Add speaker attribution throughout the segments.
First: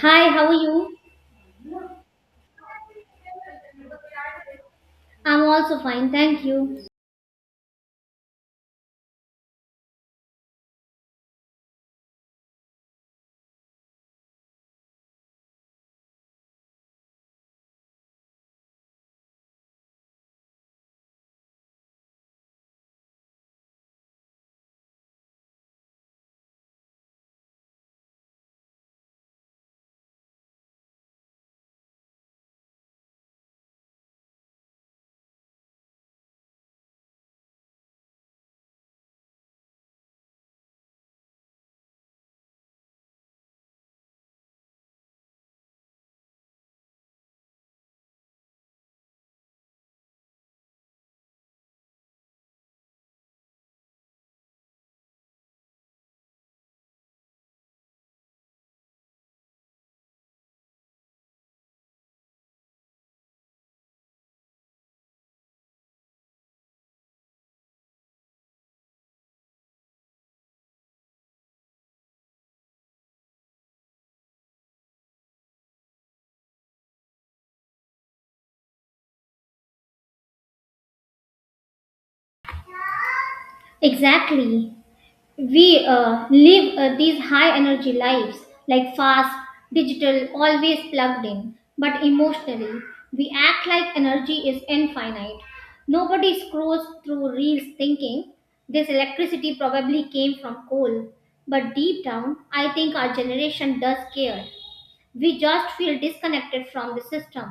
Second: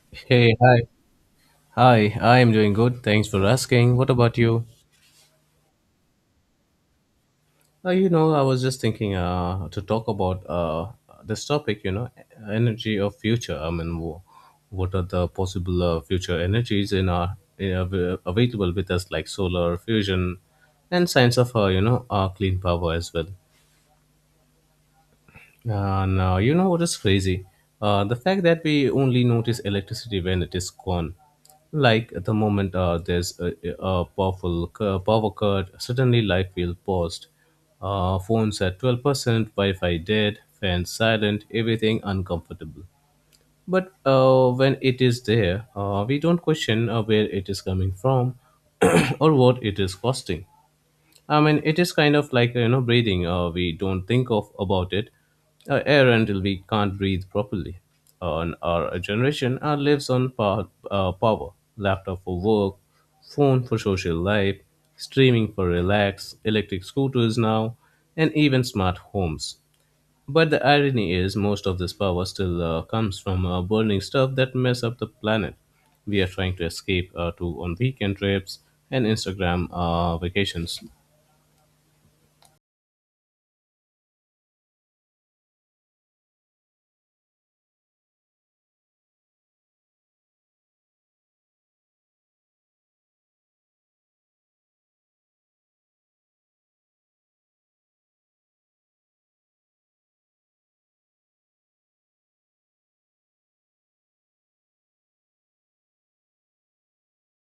Speaker 1: Hi, how are
Speaker 2: Hey, hi.
Speaker 1: you?
Speaker 2: Hi, I am doing good. Thanks for asking. What about you?
Speaker 1: I'm also fine, thank you.
Speaker 2: You know, I was just thinking to talk about this topic, you know, energy of future. I mean, what are the possible future energies in available with us, like solar fusion and science of, you know, clean power as well. No, you know what is crazy? The fact that we only notice electricity when it is gone. Like at the moment a powerful power cut, suddenly life feels paused. Phones at 12%, Wi-Fi dead, fans silent, everything uncomfortable. But when it is there, we don't question where it is coming from or what it is costing. I mean, it is kind of like you know breathing. We don't think of about it air until we can't breathe properly. On our generation, our lives on power, laptop for work, phone for social life, streaming for relax, electric scooters now, and even smart homes. But the irony is, most of this power still comes from burning stuff that mess up the planet. We are trying to escape to on weekend trips and Instagram vacations.
Speaker 1: Exactly. We live these high energy lives, like fast, digital, always plugged in. But emotionally, we act like energy is infinite. Nobody scrolls through reels thinking this electricity probably came from coal. But deep down, I think our generation does care. We just feel disconnected from the system.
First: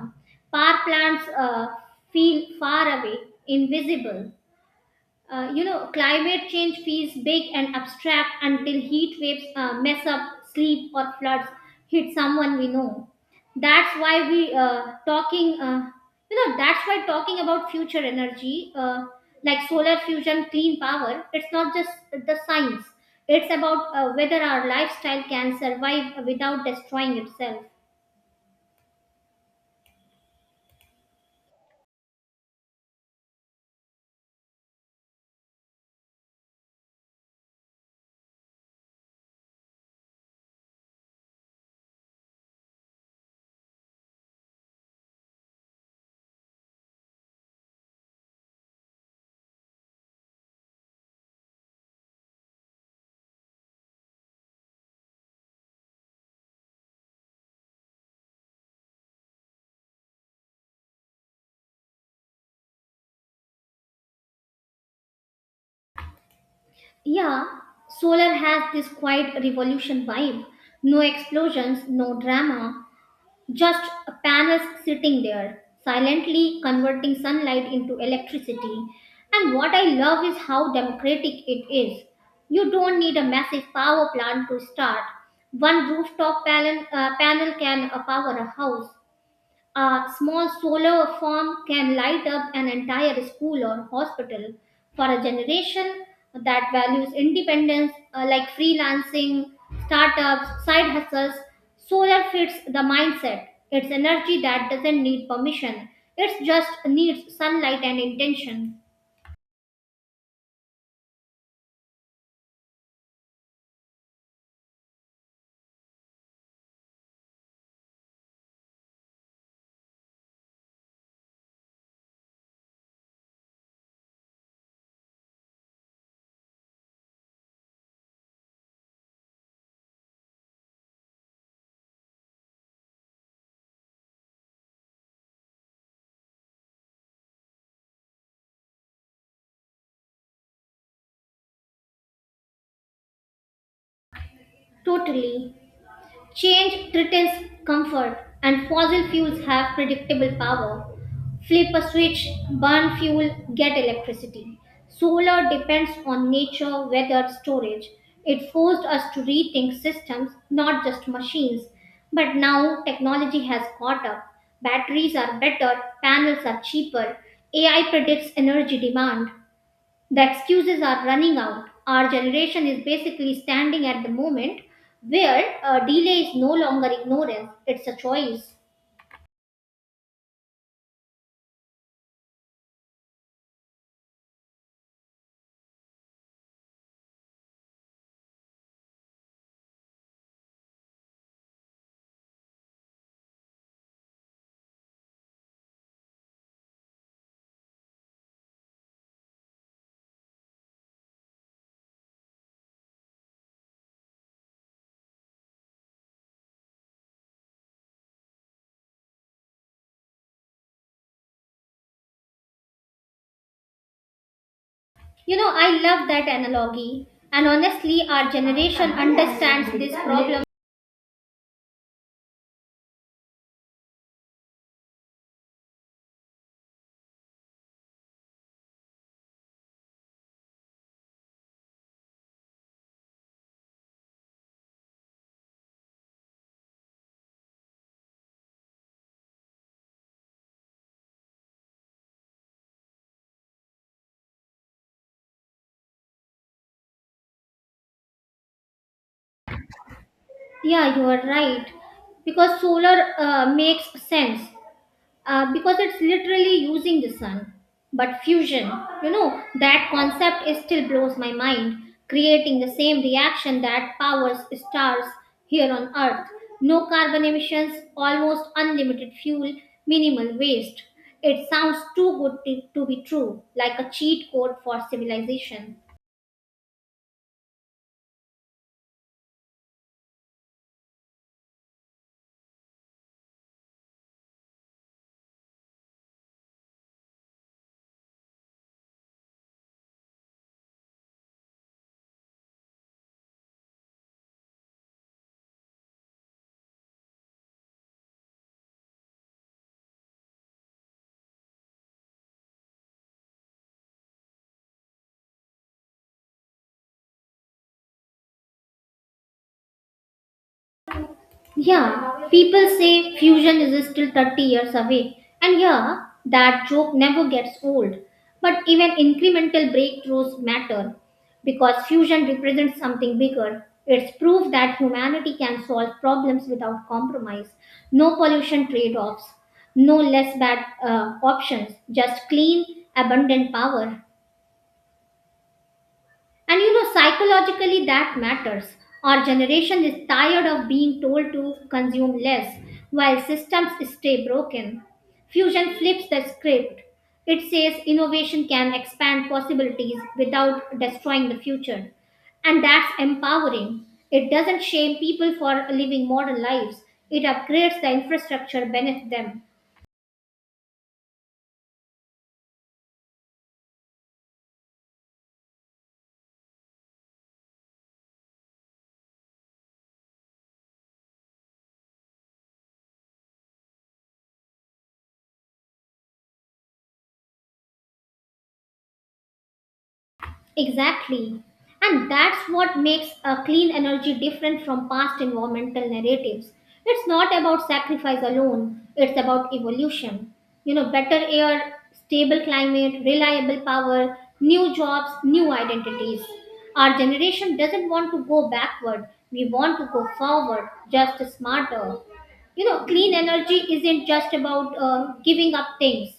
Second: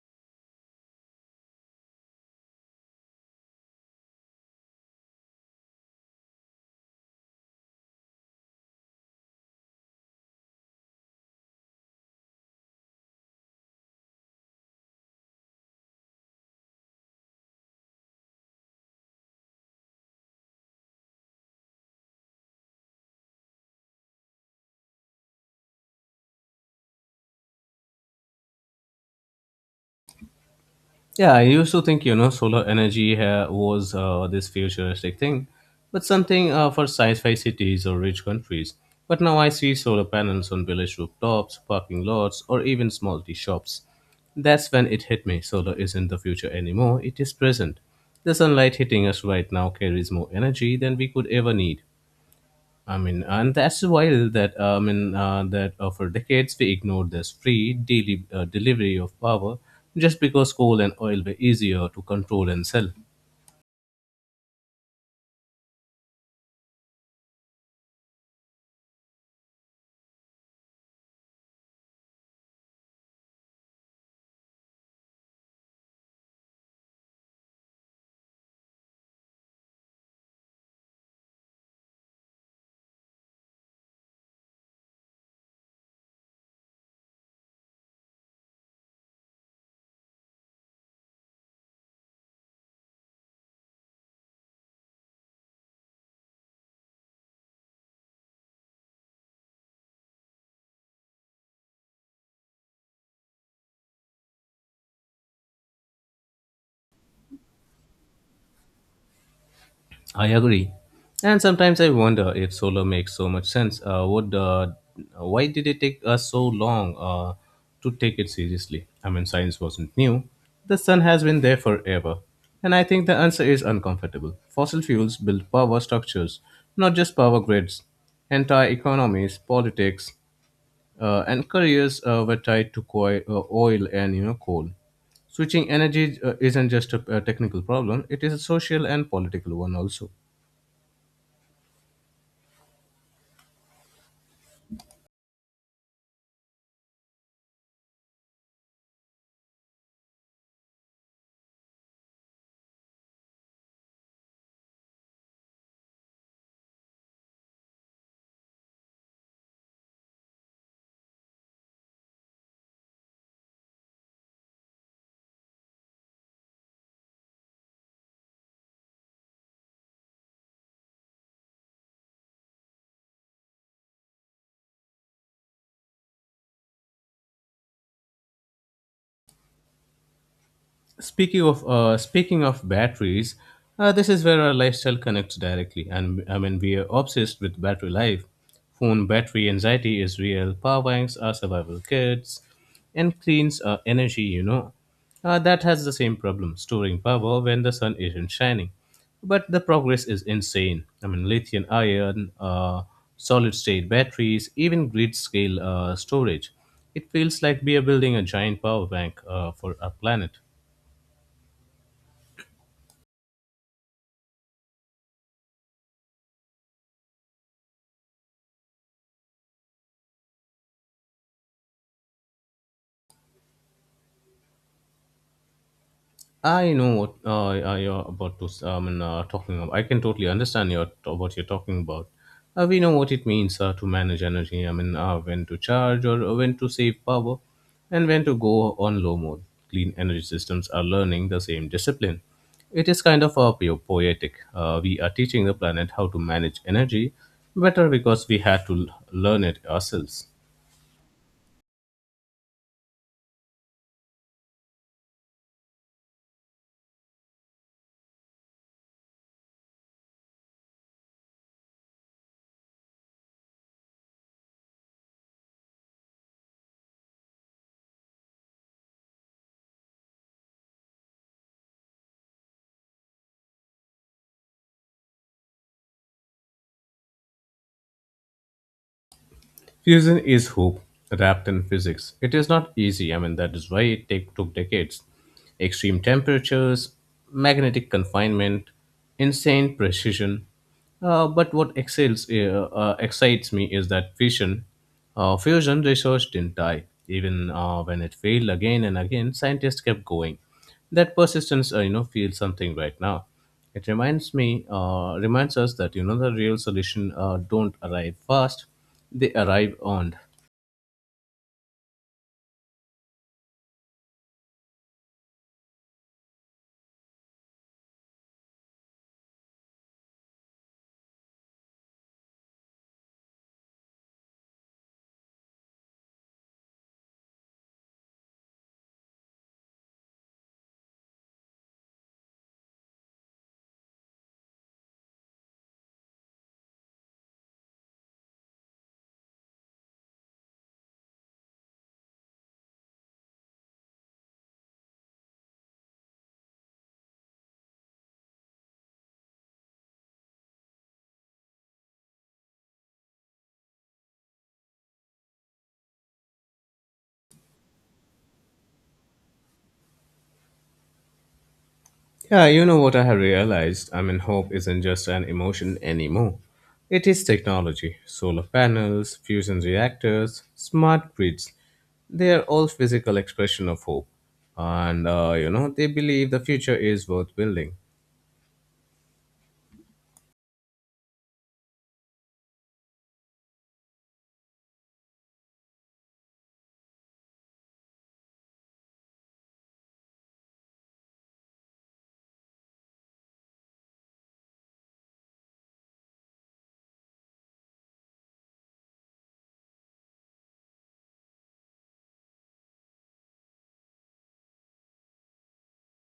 Speaker 1: Power plants feel far away, invisible. Climate change feels big and abstract until heat waves mess up sleep or floods hit someone we know. That's why we that's why talking about future energy, like solar fusion, clean power. It's not just the science. It's about whether our lifestyle can survive without destroying itself.
Speaker 2: Yeah, I used to think, you know, solar energy was this futuristic thing, but something for sci-fi cities or rich countries. But now I see solar panels on village rooftops, parking lots, or even small tea shops. That's when it hit me. Solar isn't the future anymore, it is present. The sunlight hitting us right now carries more energy than we could ever need. I mean, and that's wild that for decades we ignored this free daily delivery of power just because coal and oil were easier to control and sell.
Speaker 1: Yeah, solar has this quiet revolution vibe. No explosions, no drama, just panels sitting there, silently converting sunlight into electricity. And what I love is how democratic it is. You don't need a massive power plant to start. One rooftop panel can power a house. A small solar farm can light up an entire school or hospital for a generation that values independence like freelancing, startups, side hustles. Solar fits the mindset. It's energy that doesn't need permission, it just needs sunlight and intention.
Speaker 2: I agree. And sometimes I wonder if solar makes so much sense. Would Why did it take us so long to take it seriously? I mean, science wasn't new. The sun has been there forever, and I think the answer is uncomfortable. Fossil fuels build power structures, not just power grids. Entire economies, politics, and careers were tied to oil and you know coal. Switching energy isn't just a technical problem; it is a social and political one also.
Speaker 1: Totally. Change threatens comfort, and fossil fuels have predictable power. Flip a switch, burn fuel, get electricity. Solar depends on nature, weather, storage. It forced us to rethink systems, not just machines. But now technology has caught up. Batteries are better, panels are cheaper, AI predicts energy demand. The excuses are running out. Our generation is basically standing at the moment where delay is no longer ignorance, it's a choice.
Speaker 2: Speaking of batteries, this is where our lifestyle connects directly, and I mean we are obsessed with battery life. Phone battery anxiety is real. Power banks are survival kits, and cleans are energy. You know, that has the same problem: storing power when the sun isn't shining. But the progress is insane. I mean, lithium ion, solid state batteries, even grid scale storage. It feels like we are building a giant power bank for our planet.
Speaker 1: You know, I love that analogy. And honestly, our generation understands this problem.
Speaker 2: I know what you're about to. S- I mean, talking. About. I can totally understand your what you're talking about. We know what it means to manage energy. I mean, when to charge or when to save power, and when to go on low mode. Clean energy systems are learning the same discipline. It is kind of poetic. We are teaching the planet how to manage energy better because we had to learn it ourselves.
Speaker 1: Yeah, you are right. Because solar makes sense, because it's literally using the sun. But fusion, you know, that concept is still blows my mind, creating the same reaction that powers stars here on Earth. No carbon emissions, almost unlimited fuel, minimal waste. It sounds too good to be true, like a cheat code for civilization.
Speaker 2: Fusion is hope wrapped in physics. It is not easy. I mean, that is why took decades. Extreme temperatures, magnetic confinement, insane precision. Excites me is that fusion research didn't die. Even when it failed again and again, scientists kept going. That persistence, you know, feels something right now. Reminds us that you know the real solution don't arrive fast; they arrive on.
Speaker 1: Yeah, people say fusion is still 30 years away. And yeah, that joke never gets old. But even incremental breakthroughs matter because fusion represents something bigger. It's proof that humanity can solve problems without compromise. No pollution trade offs, no less bad options, just clean, abundant power. And you know, psychologically that matters. Our generation is tired of being told to consume less while systems stay broken. Fusion flips the script. It says innovation can expand possibilities without destroying the future. And that's empowering. It doesn't shame people for living modern lives, it upgrades the infrastructure beneath them.
Speaker 2: Yeah, you know what I have realized. I mean, hope isn't just an emotion anymore. It is technology. Solar panels, fusion reactors, smart grids. They are all physical expression of hope, and you know they believe the future is worth building.
Speaker 1: Exactly. And that's what makes a clean energy different from past environmental narratives. It's not about sacrifice alone, it's about evolution. You know, better air, stable climate, reliable power, new jobs, new identities. Our generation doesn't want to go backward, we want to go forward, just smarter. You know, clean energy isn't just about giving up things,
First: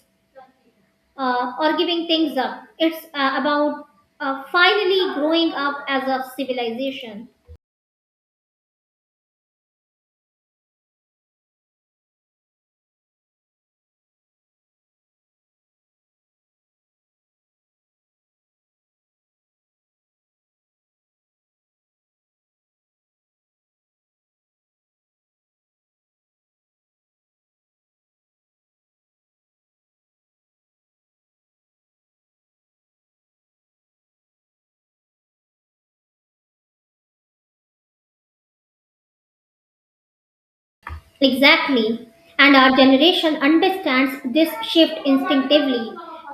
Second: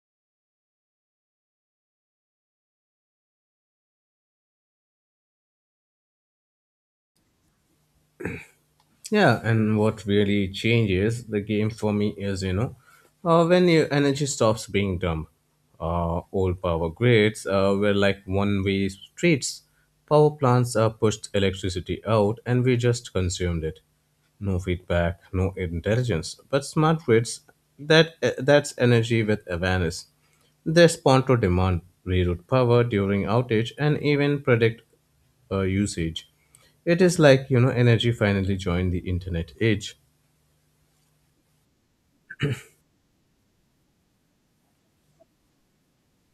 Speaker 1: or giving things up. It's about finally growing up as a civilization.
Speaker 2: Yeah, and what really changes the game for me is, you know, when your energy stops being dumb. Old power grids were like one way streets. Power plants pushed electricity out and we just consumed it. No feedback, no intelligence, but smart grids that's energy with awareness. They respond to demand, reroute power during outage, and even predict usage. It is like you know energy finally joined the internet age.
Speaker 1: Exactly. And our generation understands this shift instinctively.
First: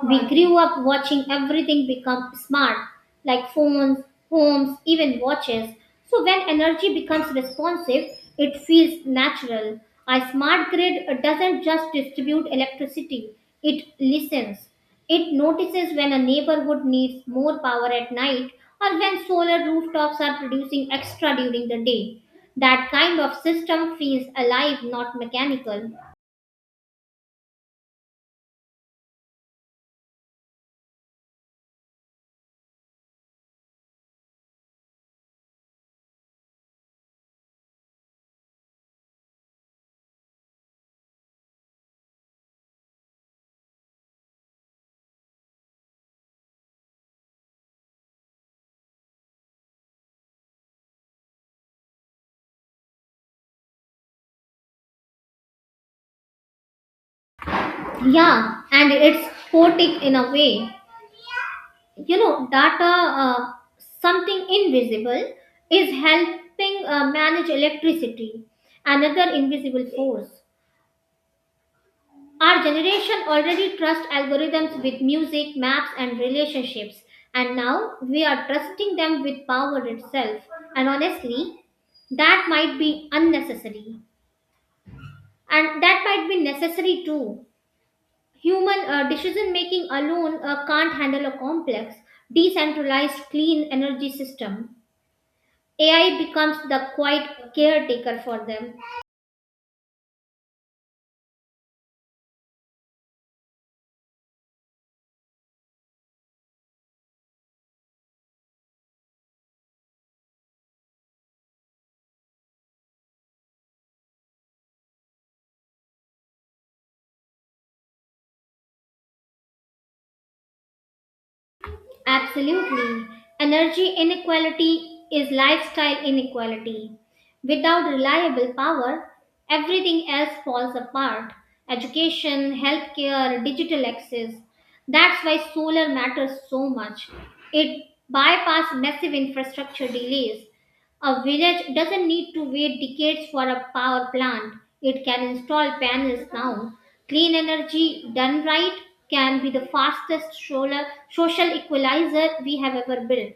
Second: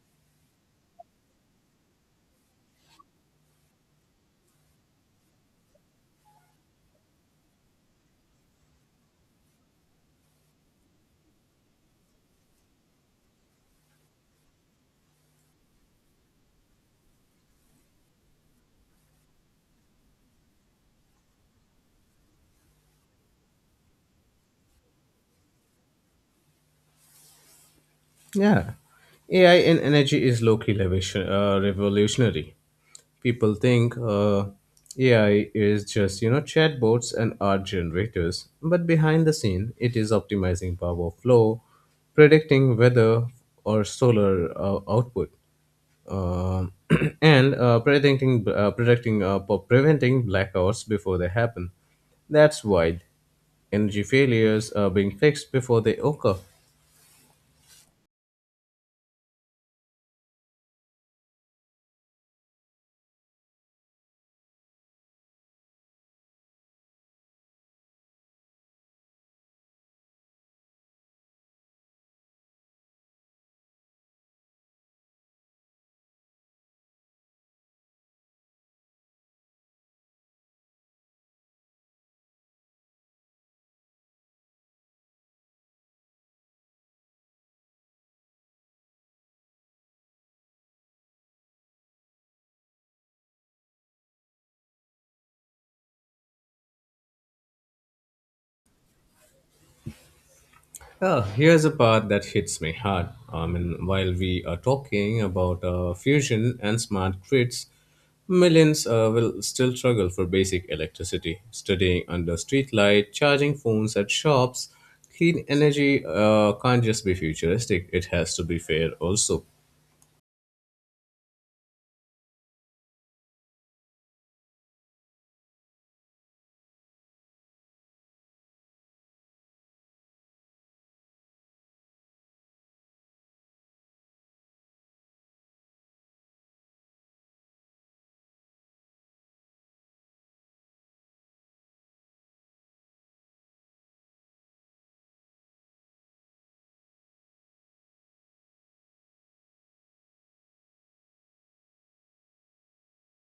Speaker 1: We grew up watching everything become smart, like phones, homes, even watches. So when energy becomes responsive, it feels natural. A smart grid doesn't just distribute electricity, it listens. It notices when a neighborhood needs more power at night or when solar rooftops are producing extra during the day. That kind of system feels alive, not mechanical.
Speaker 2: Yeah, AI in energy is revolutionary. People think AI is just you know chatbots and art generators, but behind the scene, it is optimizing power flow, predicting weather or solar output, um, and preventing blackouts before they happen. That's wild. Energy failures are being fixed before they occur.
Speaker 1: Yeah, and it's poetic in a way. You know, data, something invisible, is helping manage electricity, another invisible force. Our generation already trusts algorithms with music, maps, and relationships, and now we are trusting them with power itself. And honestly, that might be unnecessary, and that might be necessary too. Human decision making alone can't handle a complex, decentralized, clean energy system. AI becomes the quiet caretaker for them.
Speaker 2: Oh, here's a part that hits me hard. I mean, while we are talking about fusion and smart grids, millions will still struggle for basic electricity, studying under streetlight, charging phones at shops. Clean energy can't just be futuristic; it has to be fair also.
Speaker 1: Absolutely. Energy inequality is lifestyle inequality. Without reliable power, everything else falls apart education, healthcare, digital access. That's why solar matters so much. It bypasses massive infrastructure delays a village doesn't need to wait decades for a power plant. It can install panels now. Clean energy done right can be the fastest solar, social equalizer we have ever built.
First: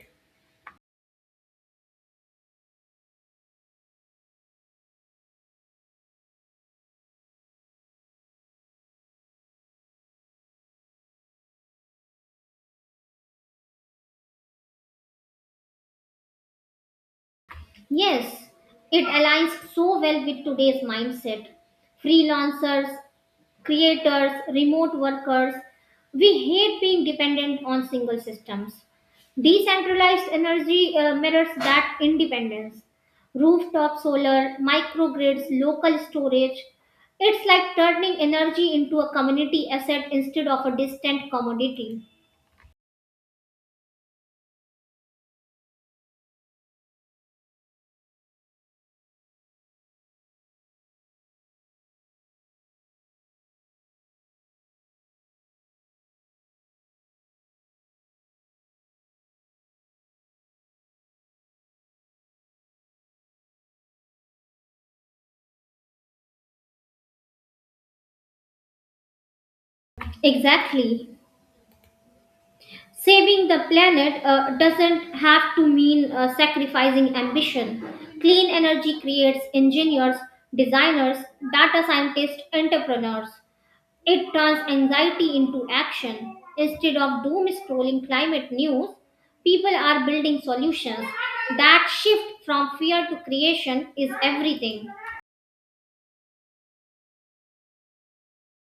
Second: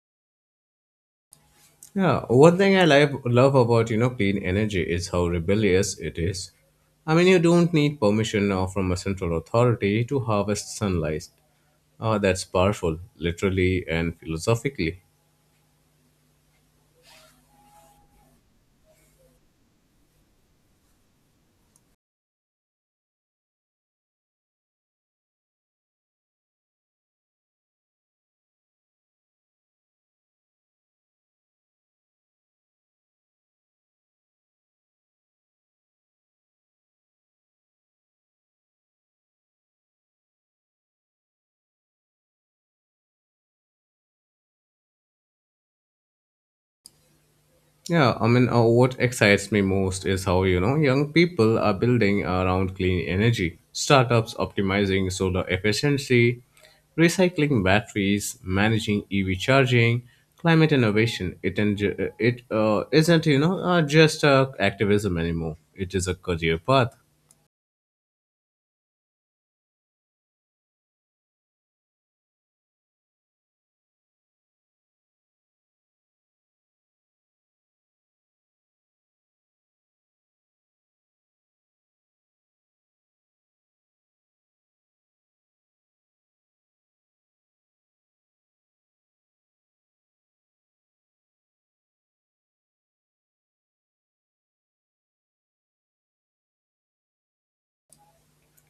Speaker 2: Yeah, one thing I love love about you know clean energy is how rebellious it is. I mean, you don't need permission now from a central authority to harvest sunlight. That's powerful, literally and philosophically.
Speaker 1: Yes, it aligns so well with today's mindset. Freelancers, creators, remote workers. We hate being dependent on single systems. Decentralized energy mirrors that independence. Rooftop solar, microgrids, local storage. It's like turning energy into a community asset instead of a distant commodity.
Speaker 2: Yeah, I mean, what excites me most is how, you know, young people are building around clean energy, startups optimizing solar efficiency, recycling batteries, managing EV charging, climate innovation. It, en- it isn't, you know, just activism anymore. It is a career path.
Speaker 1: Exactly. Saving the planet doesn't have to mean sacrificing ambition. Clean energy creates engineers, designers, data scientists, entrepreneurs. It turns anxiety into action. Instead of doom scrolling climate news, people are building solutions. That shift from fear to creation is everything.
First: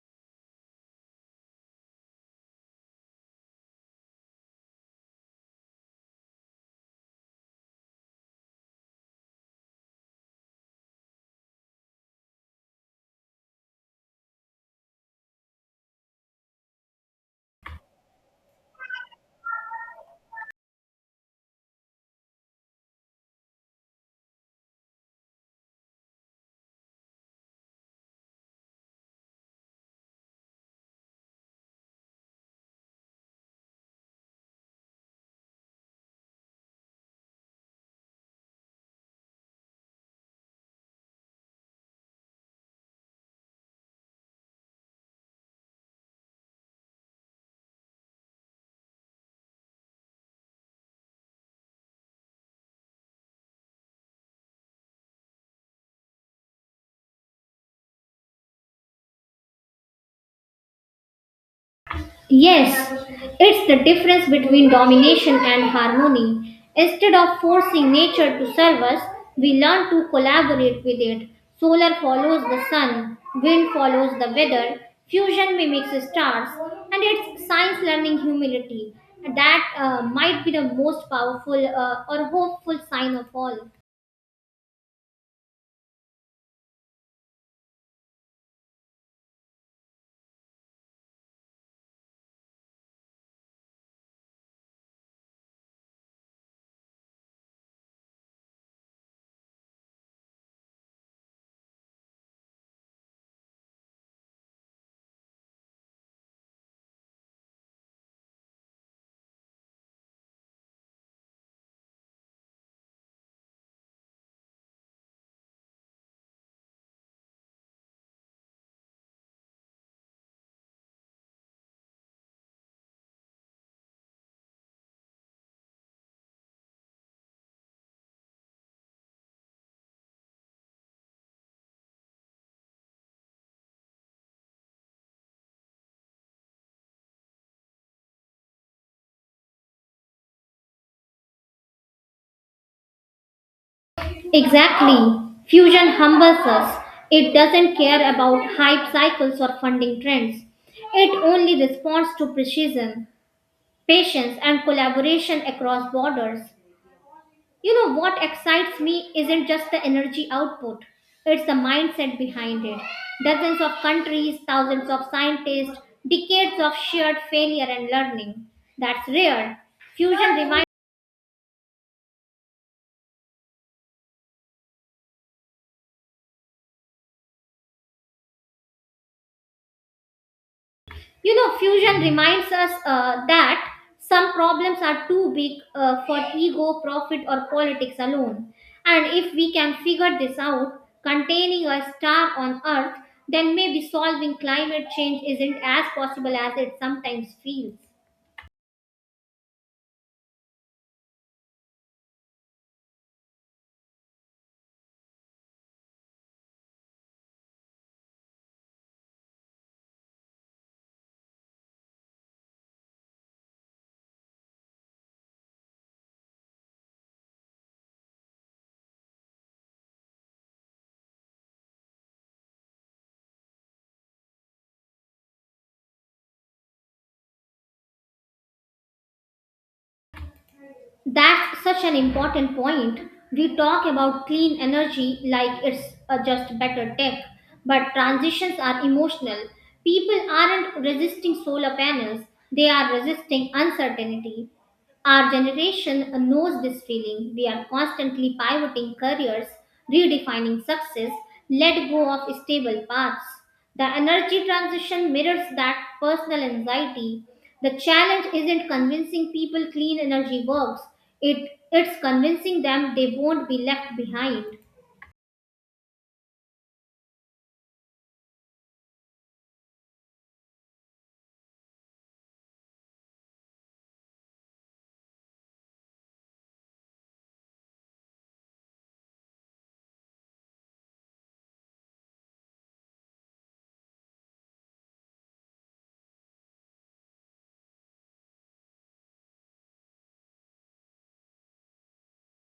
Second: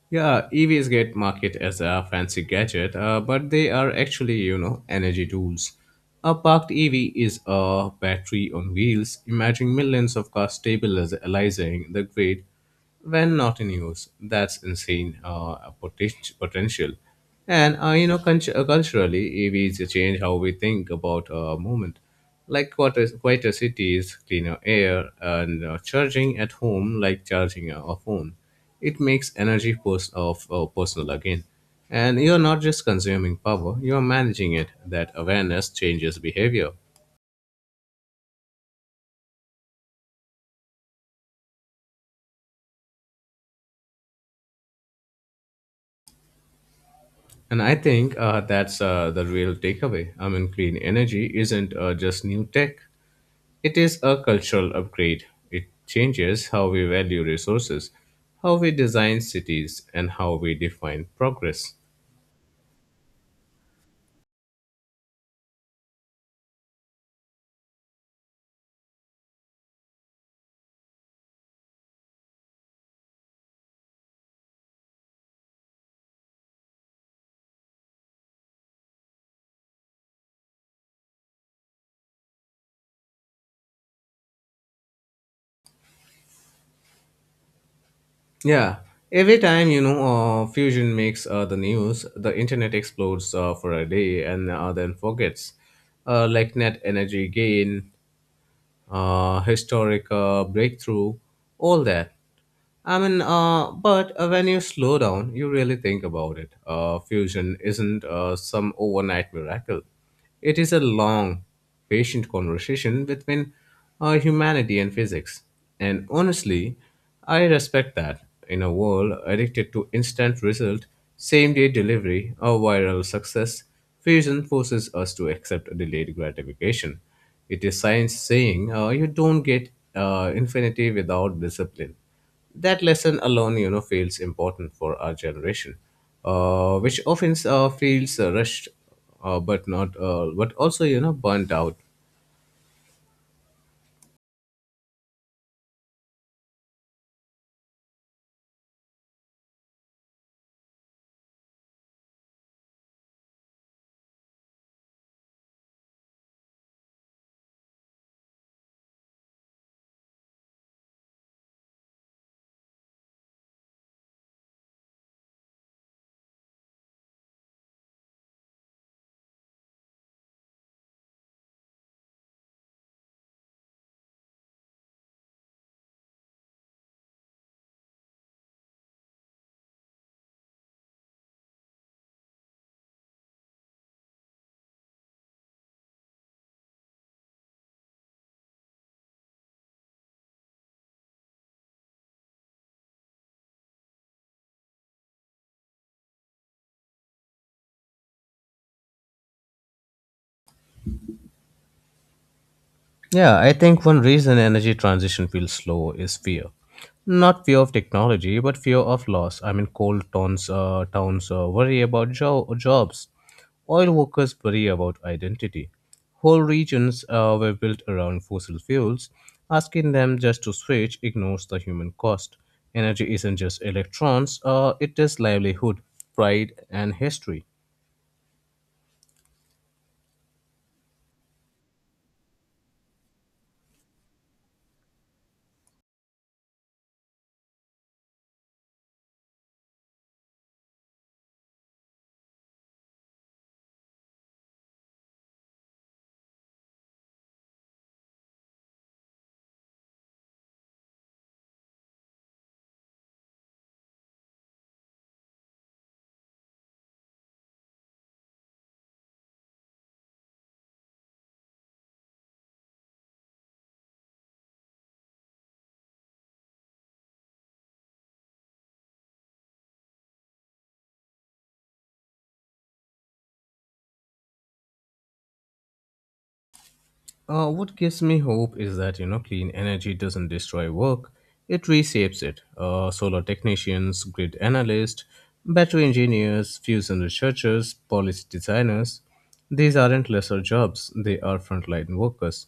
Speaker 2: Yeah, EVs get market as a fancy gadget, but they are actually, you know, energy tools. A parked EV is a battery on wheels. Imagine millions of cars stabilizing the grid when not in use. That's insane potential. And, you know, culturally, EVs change how we think about movement. Like quieter cities, cleaner air, and charging at home like charging a phone, it makes energy pers- of personal again. And you're not just consuming power, you're managing it. That awareness changes behavior. And I think that's the real takeaway. I mean, clean energy isn't just new tech, it is a cultural upgrade. It changes how we value resources, how we design cities, and how we define progress.
Speaker 1: Yes, it's the difference between domination and harmony. Instead of forcing nature to serve us, we learn to collaborate with it. Solar follows the sun, wind follows the weather, fusion mimics stars, and it's science learning humility. That might be the most powerful or hopeful sign of all.
Speaker 2: Yeah, every time you know fusion makes the news, the internet explodes for a day and then forgets. Like net energy gain, historic breakthrough, all that. I mean, but When you slow down, you really think about it. Fusion isn't some overnight miracle. It is a long, patient conversation between humanity and physics. And honestly, I respect that. In a world addicted to instant result, same day delivery, or viral success, fusion forces us to accept delayed gratification. It is science saying you don't get infinity without discipline, that lesson alone you know feels important for our generation which often feels rushed but not but also you know burnt out.
Speaker 1: Exactly. Fusion humbles us. It doesn't care about hype cycles or funding trends. It only responds to precision, patience, and collaboration across borders. You know what excites me isn't just the energy output, it's the mindset behind it. Dozens of countries, thousands of scientists, decades of shared failure and learning. That's rare. Fusion reminds fusion reminds us that some problems are too big for ego, profit, or politics alone. And if we can figure this out, containing a star on Earth, then maybe solving climate change isn't as possible as it sometimes feels.
Speaker 2: Yeah, I think one reason energy transition feels slow is fear. Not fear of technology, but fear of loss. I mean, towns worry about jobs. Oil workers worry about identity. Whole regions were built around fossil fuels. Asking them just to switch ignores the human cost. Energy isn't just electrons, it is livelihood, pride, and history.
Speaker 1: That's such an important point. We talk about clean energy like it's just better tech, but transitions are emotional. People aren't resisting solar panels, they are resisting uncertainty. Our generation knows this feeling. We are constantly pivoting careers, redefining success, let go of stable paths. The energy transition mirrors that personal anxiety. The challenge isn't convincing people clean energy works. It's convincing them they won't be left behind.
Speaker 2: What gives me hope is that you know clean energy doesn't destroy work; it reshapes it. Solar technicians, grid analysts, battery engineers, fusion researchers, policy designers—these aren't lesser jobs; they are frontline workers.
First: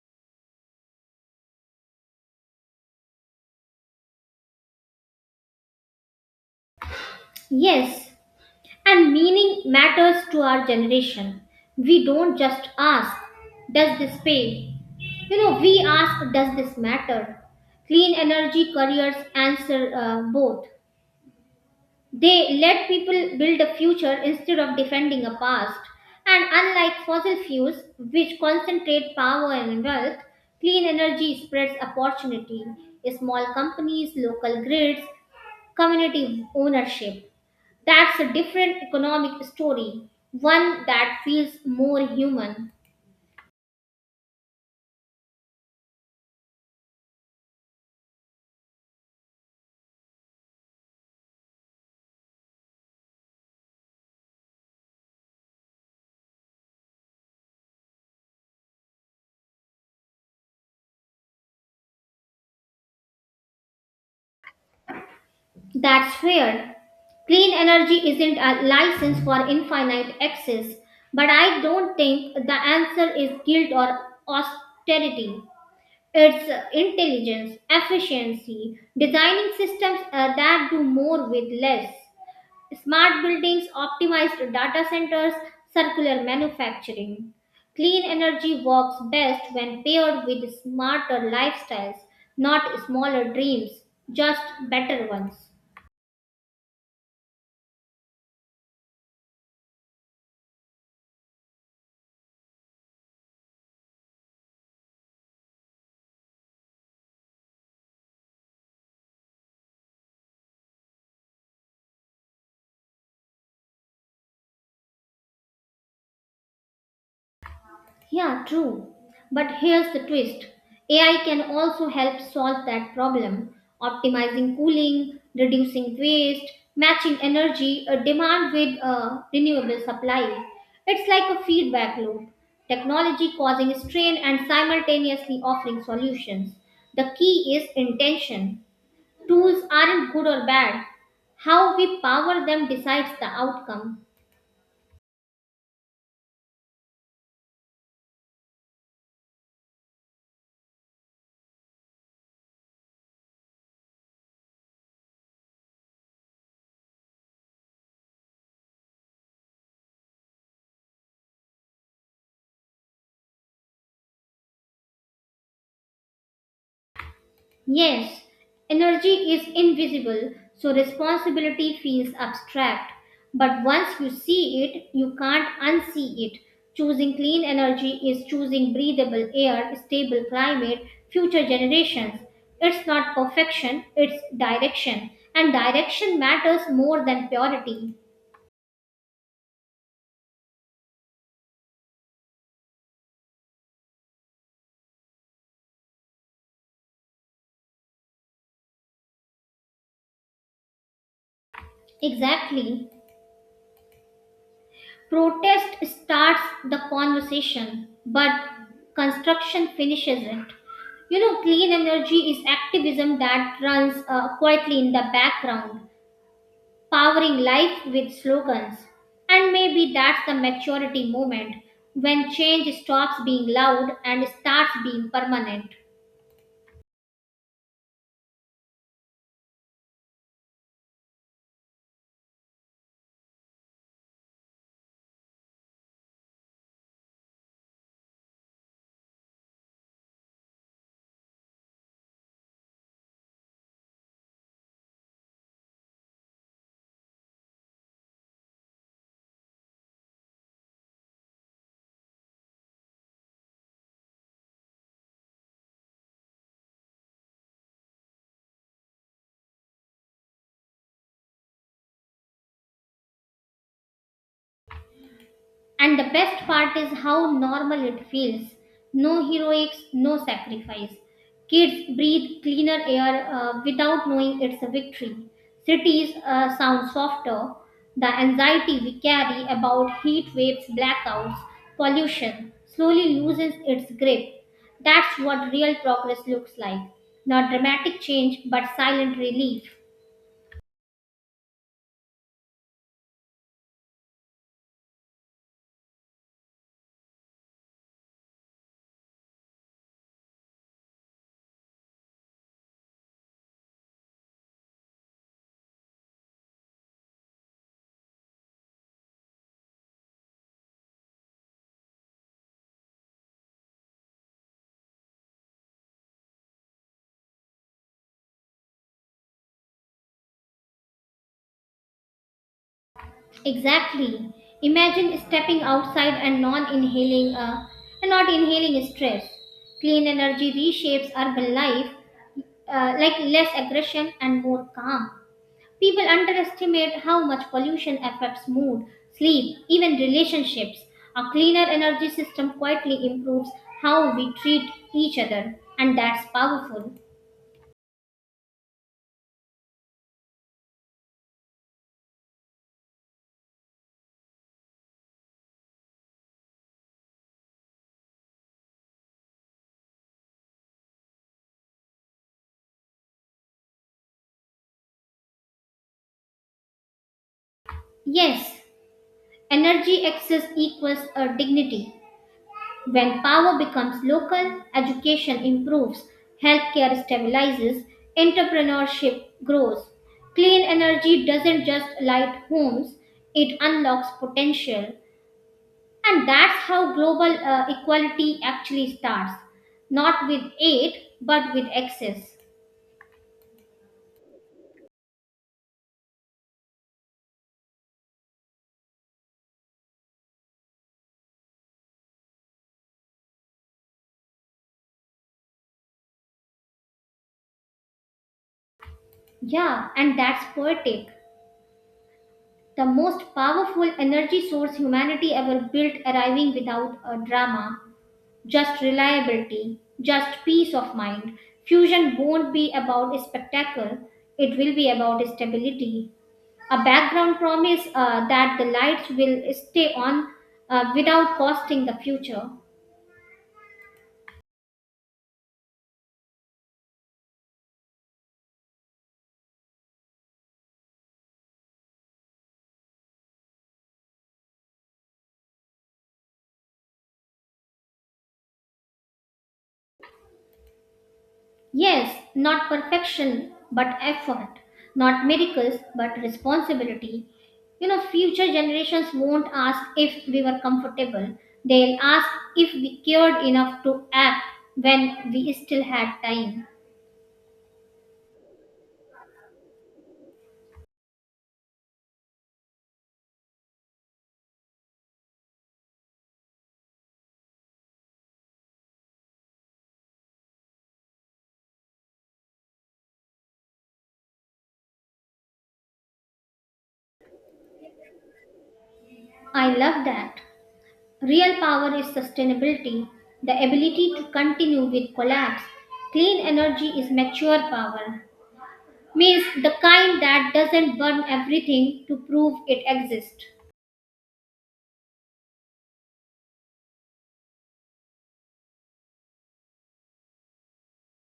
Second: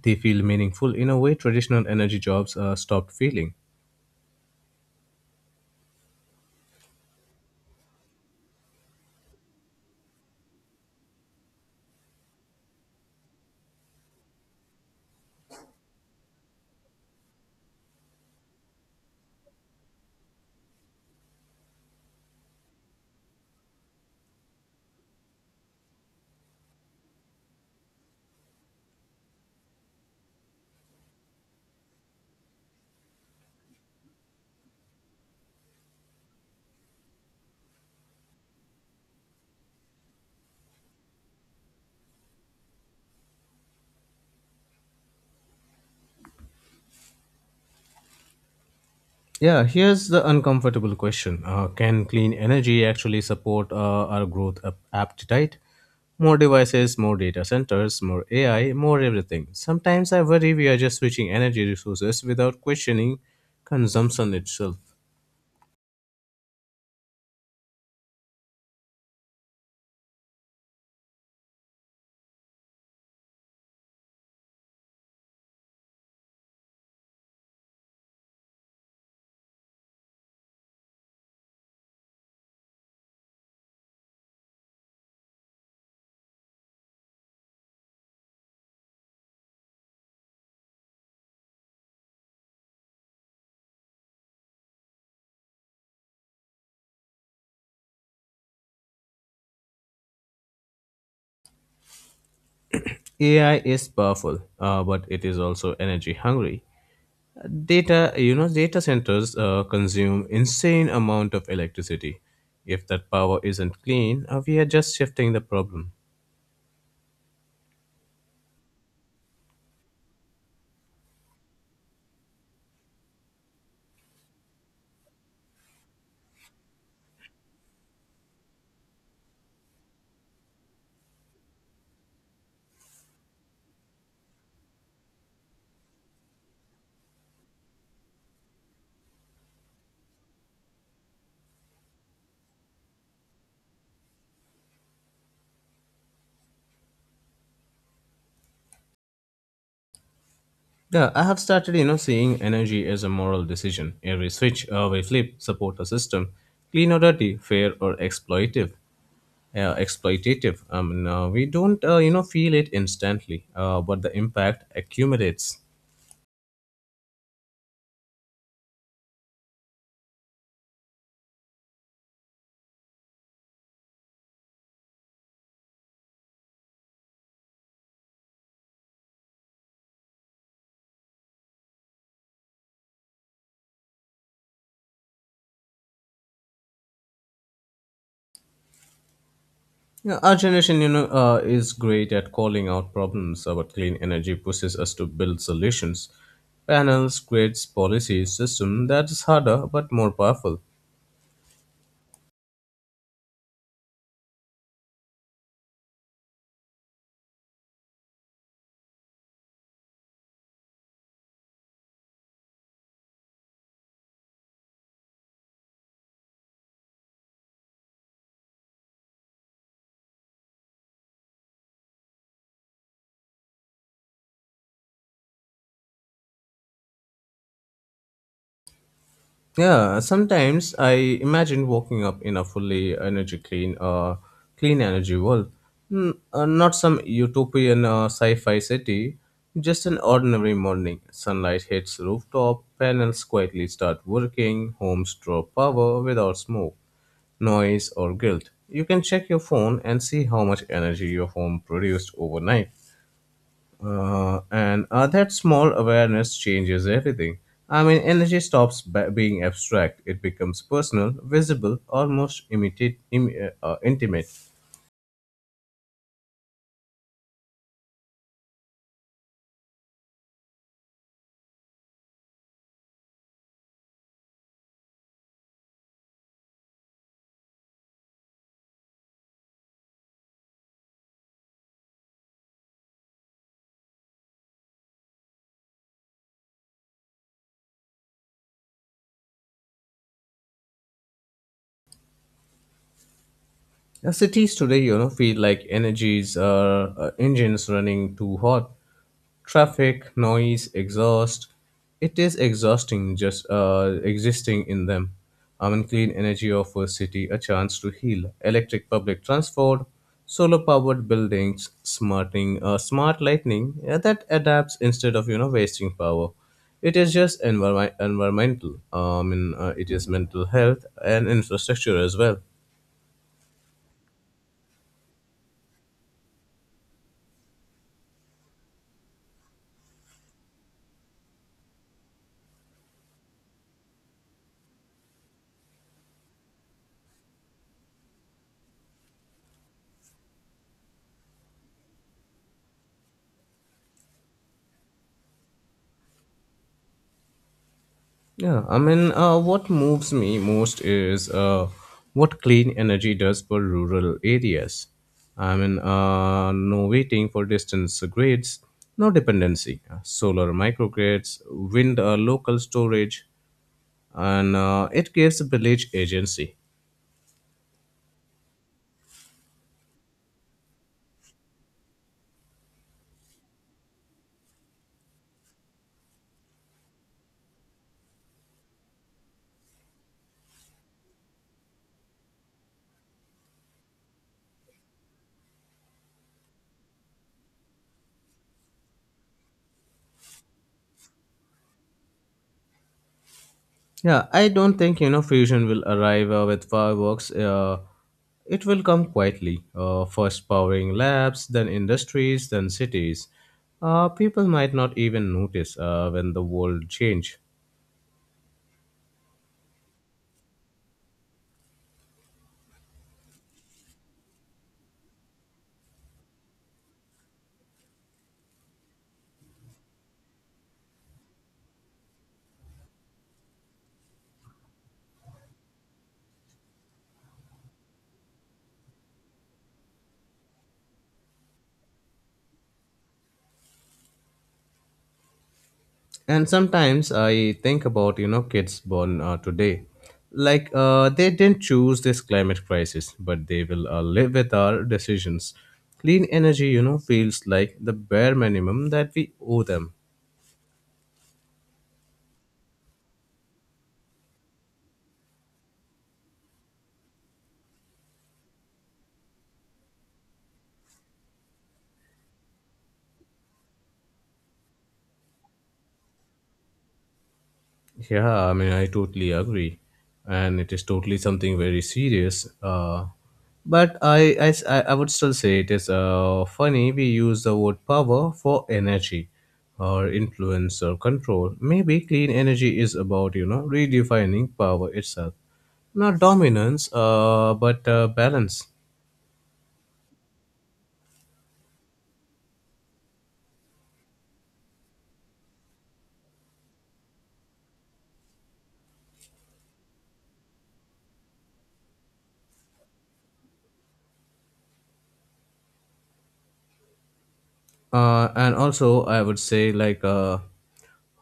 Speaker 2: They feel meaningful in a way traditional energy jobs stopped feeling.
Speaker 1: Yes, and meaning matters to our generation. We don't just ask, does this pay? You know, we ask, does this matter? Clean energy careers answer both. They let people build a future instead of defending a past. And unlike fossil fuels, which concentrate power and wealth, clean energy spreads opportunity. Small companies, local grids, community ownership. That's a different economic story, one that feels more human.
Speaker 2: Yeah, here's the uncomfortable question. Can clean energy actually support our growth appetite? More devices, more data centers, more AI, more everything. Sometimes I worry we are just switching energy resources without questioning consumption itself.
Speaker 1: That's fair. Clean energy isn't a license for infinite access, but I don't think the answer is guilt or austerity. It's intelligence, efficiency, designing systems that do more with less, smart buildings, optimized data centers, circular manufacturing. Clean energy works best when paired with smarter lifestyles, not smaller dreams, just better ones.
Speaker 2: AI is powerful, but it is also energy hungry. Data, you know, data centers consume insane amount of electricity. If that power isn't clean, we are just shifting the problem.
Speaker 1: Yeah, true. But here's the twist AI can also help solve that problem, optimizing cooling, reducing waste, matching energy demand with renewable supply. It's like a feedback loop technology causing strain and simultaneously offering solutions. The key is intention. Tools aren't good or bad, how we power them decides the outcome.
Speaker 2: Yeah, I have started, you know, seeing energy as a moral decision. Every switch, every flip, support a system, clean or dirty, fair or exploitative. We don't, you know, feel it instantly, but the impact accumulates.
Speaker 1: Yes, energy is invisible, so responsibility feels abstract. But once you see it, you can't unsee it. Choosing clean energy is choosing breathable air, stable climate, future generations. It's not perfection, it's direction. And direction matters more than purity.
Speaker 2: You our generation, you know, is great at calling out problems, but clean energy pushes us to build solutions. Panels, grids, policies, system that is harder but more powerful.
Speaker 1: Exactly. Protest starts the conversation, but construction finishes it. You know, clean energy is activism that runs quietly in the background, powering life with slogans. And maybe that's the maturity moment when change stops being loud and starts being permanent.
Speaker 2: Yeah, sometimes I imagine waking up in a fully clean energy world. Not some utopian sci-fi city, just an ordinary morning. Sunlight hits rooftop, panels quietly start working, homes draw power without smoke, noise, or guilt. You can check your phone and see how much energy your home produced overnight. And That small awareness changes everything. I mean, energy stops being abstract. It becomes personal, visible, almost intimate.
Speaker 1: And the best part is how normal it feels. No heroics, no sacrifice. Kids breathe cleaner air without knowing it's a victory. Cities sound softer. The anxiety we carry about heat waves, blackouts, pollution slowly loses its grip. That's what real progress looks like. Not dramatic change, but silent relief.
Speaker 2: Cities today, you know, feel like energies are engines running too hot. Traffic, noise, exhaust. It is exhausting just existing in them. I mean, clean energy offers city a chance to heal. Electric public transport, solar-powered buildings, smart lighting, yeah, that adapts instead of you know wasting power. It is just environmental. It is mental health and infrastructure as well.
Speaker 1: Exactly. Imagine stepping outside and not inhaling stress. Clean energy reshapes urban life like less aggression and more calm. People underestimate how much pollution affects mood, sleep, even relationships. A cleaner energy system quietly improves how we treat each other, and that's powerful.
Speaker 2: Yeah, I mean, what moves me most is what clean energy does for rural areas. No waiting for distance grids, no dependency, solar microgrids, wind local storage, and it gives village agency.
Speaker 1: Yes, energy excess equals a dignity. When power becomes local, education improves, healthcare stabilizes, entrepreneurship grows. Clean energy doesn't just light homes, it unlocks potential. And that's how global equality actually starts not with aid, but with access.
Speaker 2: Yeah, I don't think you know fusion will arrive with fireworks. It will come quietly, first powering labs, then industries, then cities. People might not even notice when the world change.
Speaker 1: Yeah, and that's poetic. The most powerful energy source humanity ever built, arriving without a drama, just reliability, just peace of mind. Fusion won't be about a spectacle, it will be about stability. A background promise that the lights will stay on without costing the future.
Speaker 2: And sometimes I think about you know kids born today, like they didn't choose this climate crisis, but they will live with our decisions. Clean energy, you know, feels like the bare minimum that we owe them.
Speaker 1: Yes, not perfection, but effort. Not miracles, but responsibility. You know, future generations won't ask if we were comfortable. They'll ask if we cared enough to act when we still had time.
Speaker 2: Yeah, I mean, I totally agree, and it is totally something very serious. But I, s- I would still say it is funny we use the word power for energy, or influence or control. Maybe clean energy is about you know redefining power itself, not dominance, but balance.
Speaker 1: I love that. Real power is sustainability, the ability to continue with collapse. Clean energy is mature power, means the kind that doesn't burn everything to prove it exists.
Speaker 2: And also, I would say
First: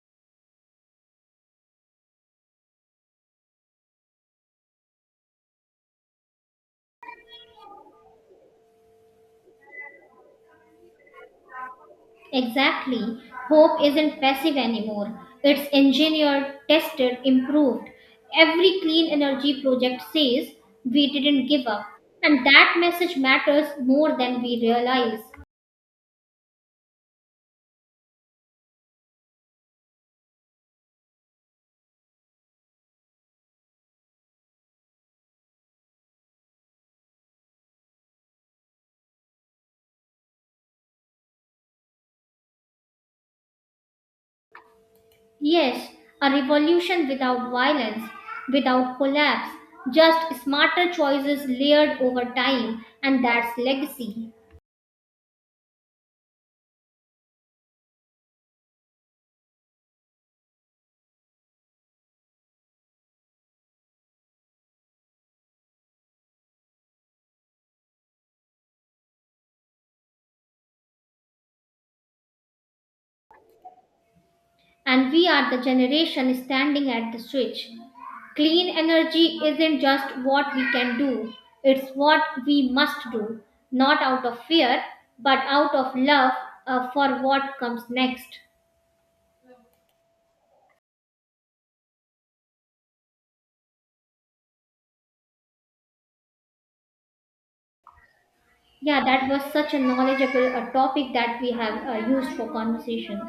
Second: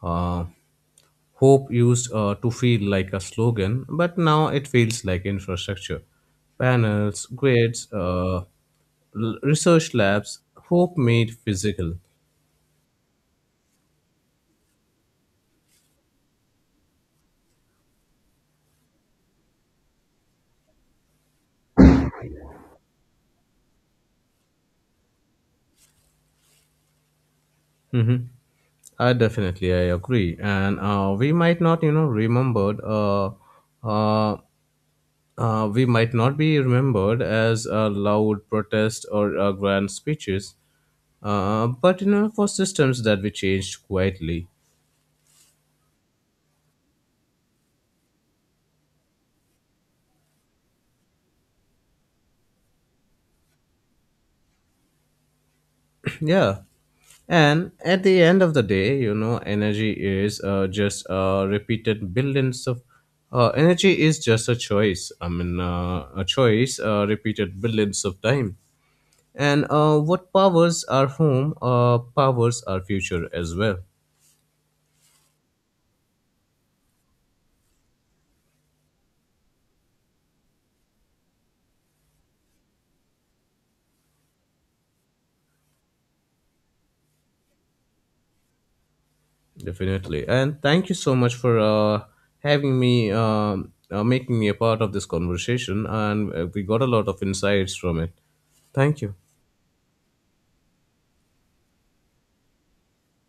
Speaker 2: uh, hope used to feel like a slogan, but now it feels like infrastructure. Panels, grids, research labs, hope made physical.
Speaker 1: Exactly. Hope isn't passive anymore. It's engineered, tested, improved. Every clean energy project says we didn't give up. And that message matters more than we realize.
Speaker 2: Hmm. I definitely I agree, and we might not you know remembered. Uh, we might not be remembered as a loud protest or grand speeches, but you know for systems that we changed quietly.
Speaker 1: Yes, a revolution without violence, without collapse, just smarter choices layered over time, and that's legacy.
Speaker 2: Yeah. And at the end of the day, you know, energy is just repeated billions of. Energy is just a choice. I mean, a choice repeated billions of time. And what powers our home powers our future as well,
Speaker 1: And we are the generation standing at the switch. Clean energy isn't just what we can do, it's what we must do, not out of fear, but out of love for what comes next.
Speaker 2: definitely. And thank you so much for having me, making me a part of this conversation. And we got a lot of insights from it. Thank
Speaker 1: Yeah,
Speaker 2: you.
Speaker 1: that was such a knowledgeable topic that we have used for conversation.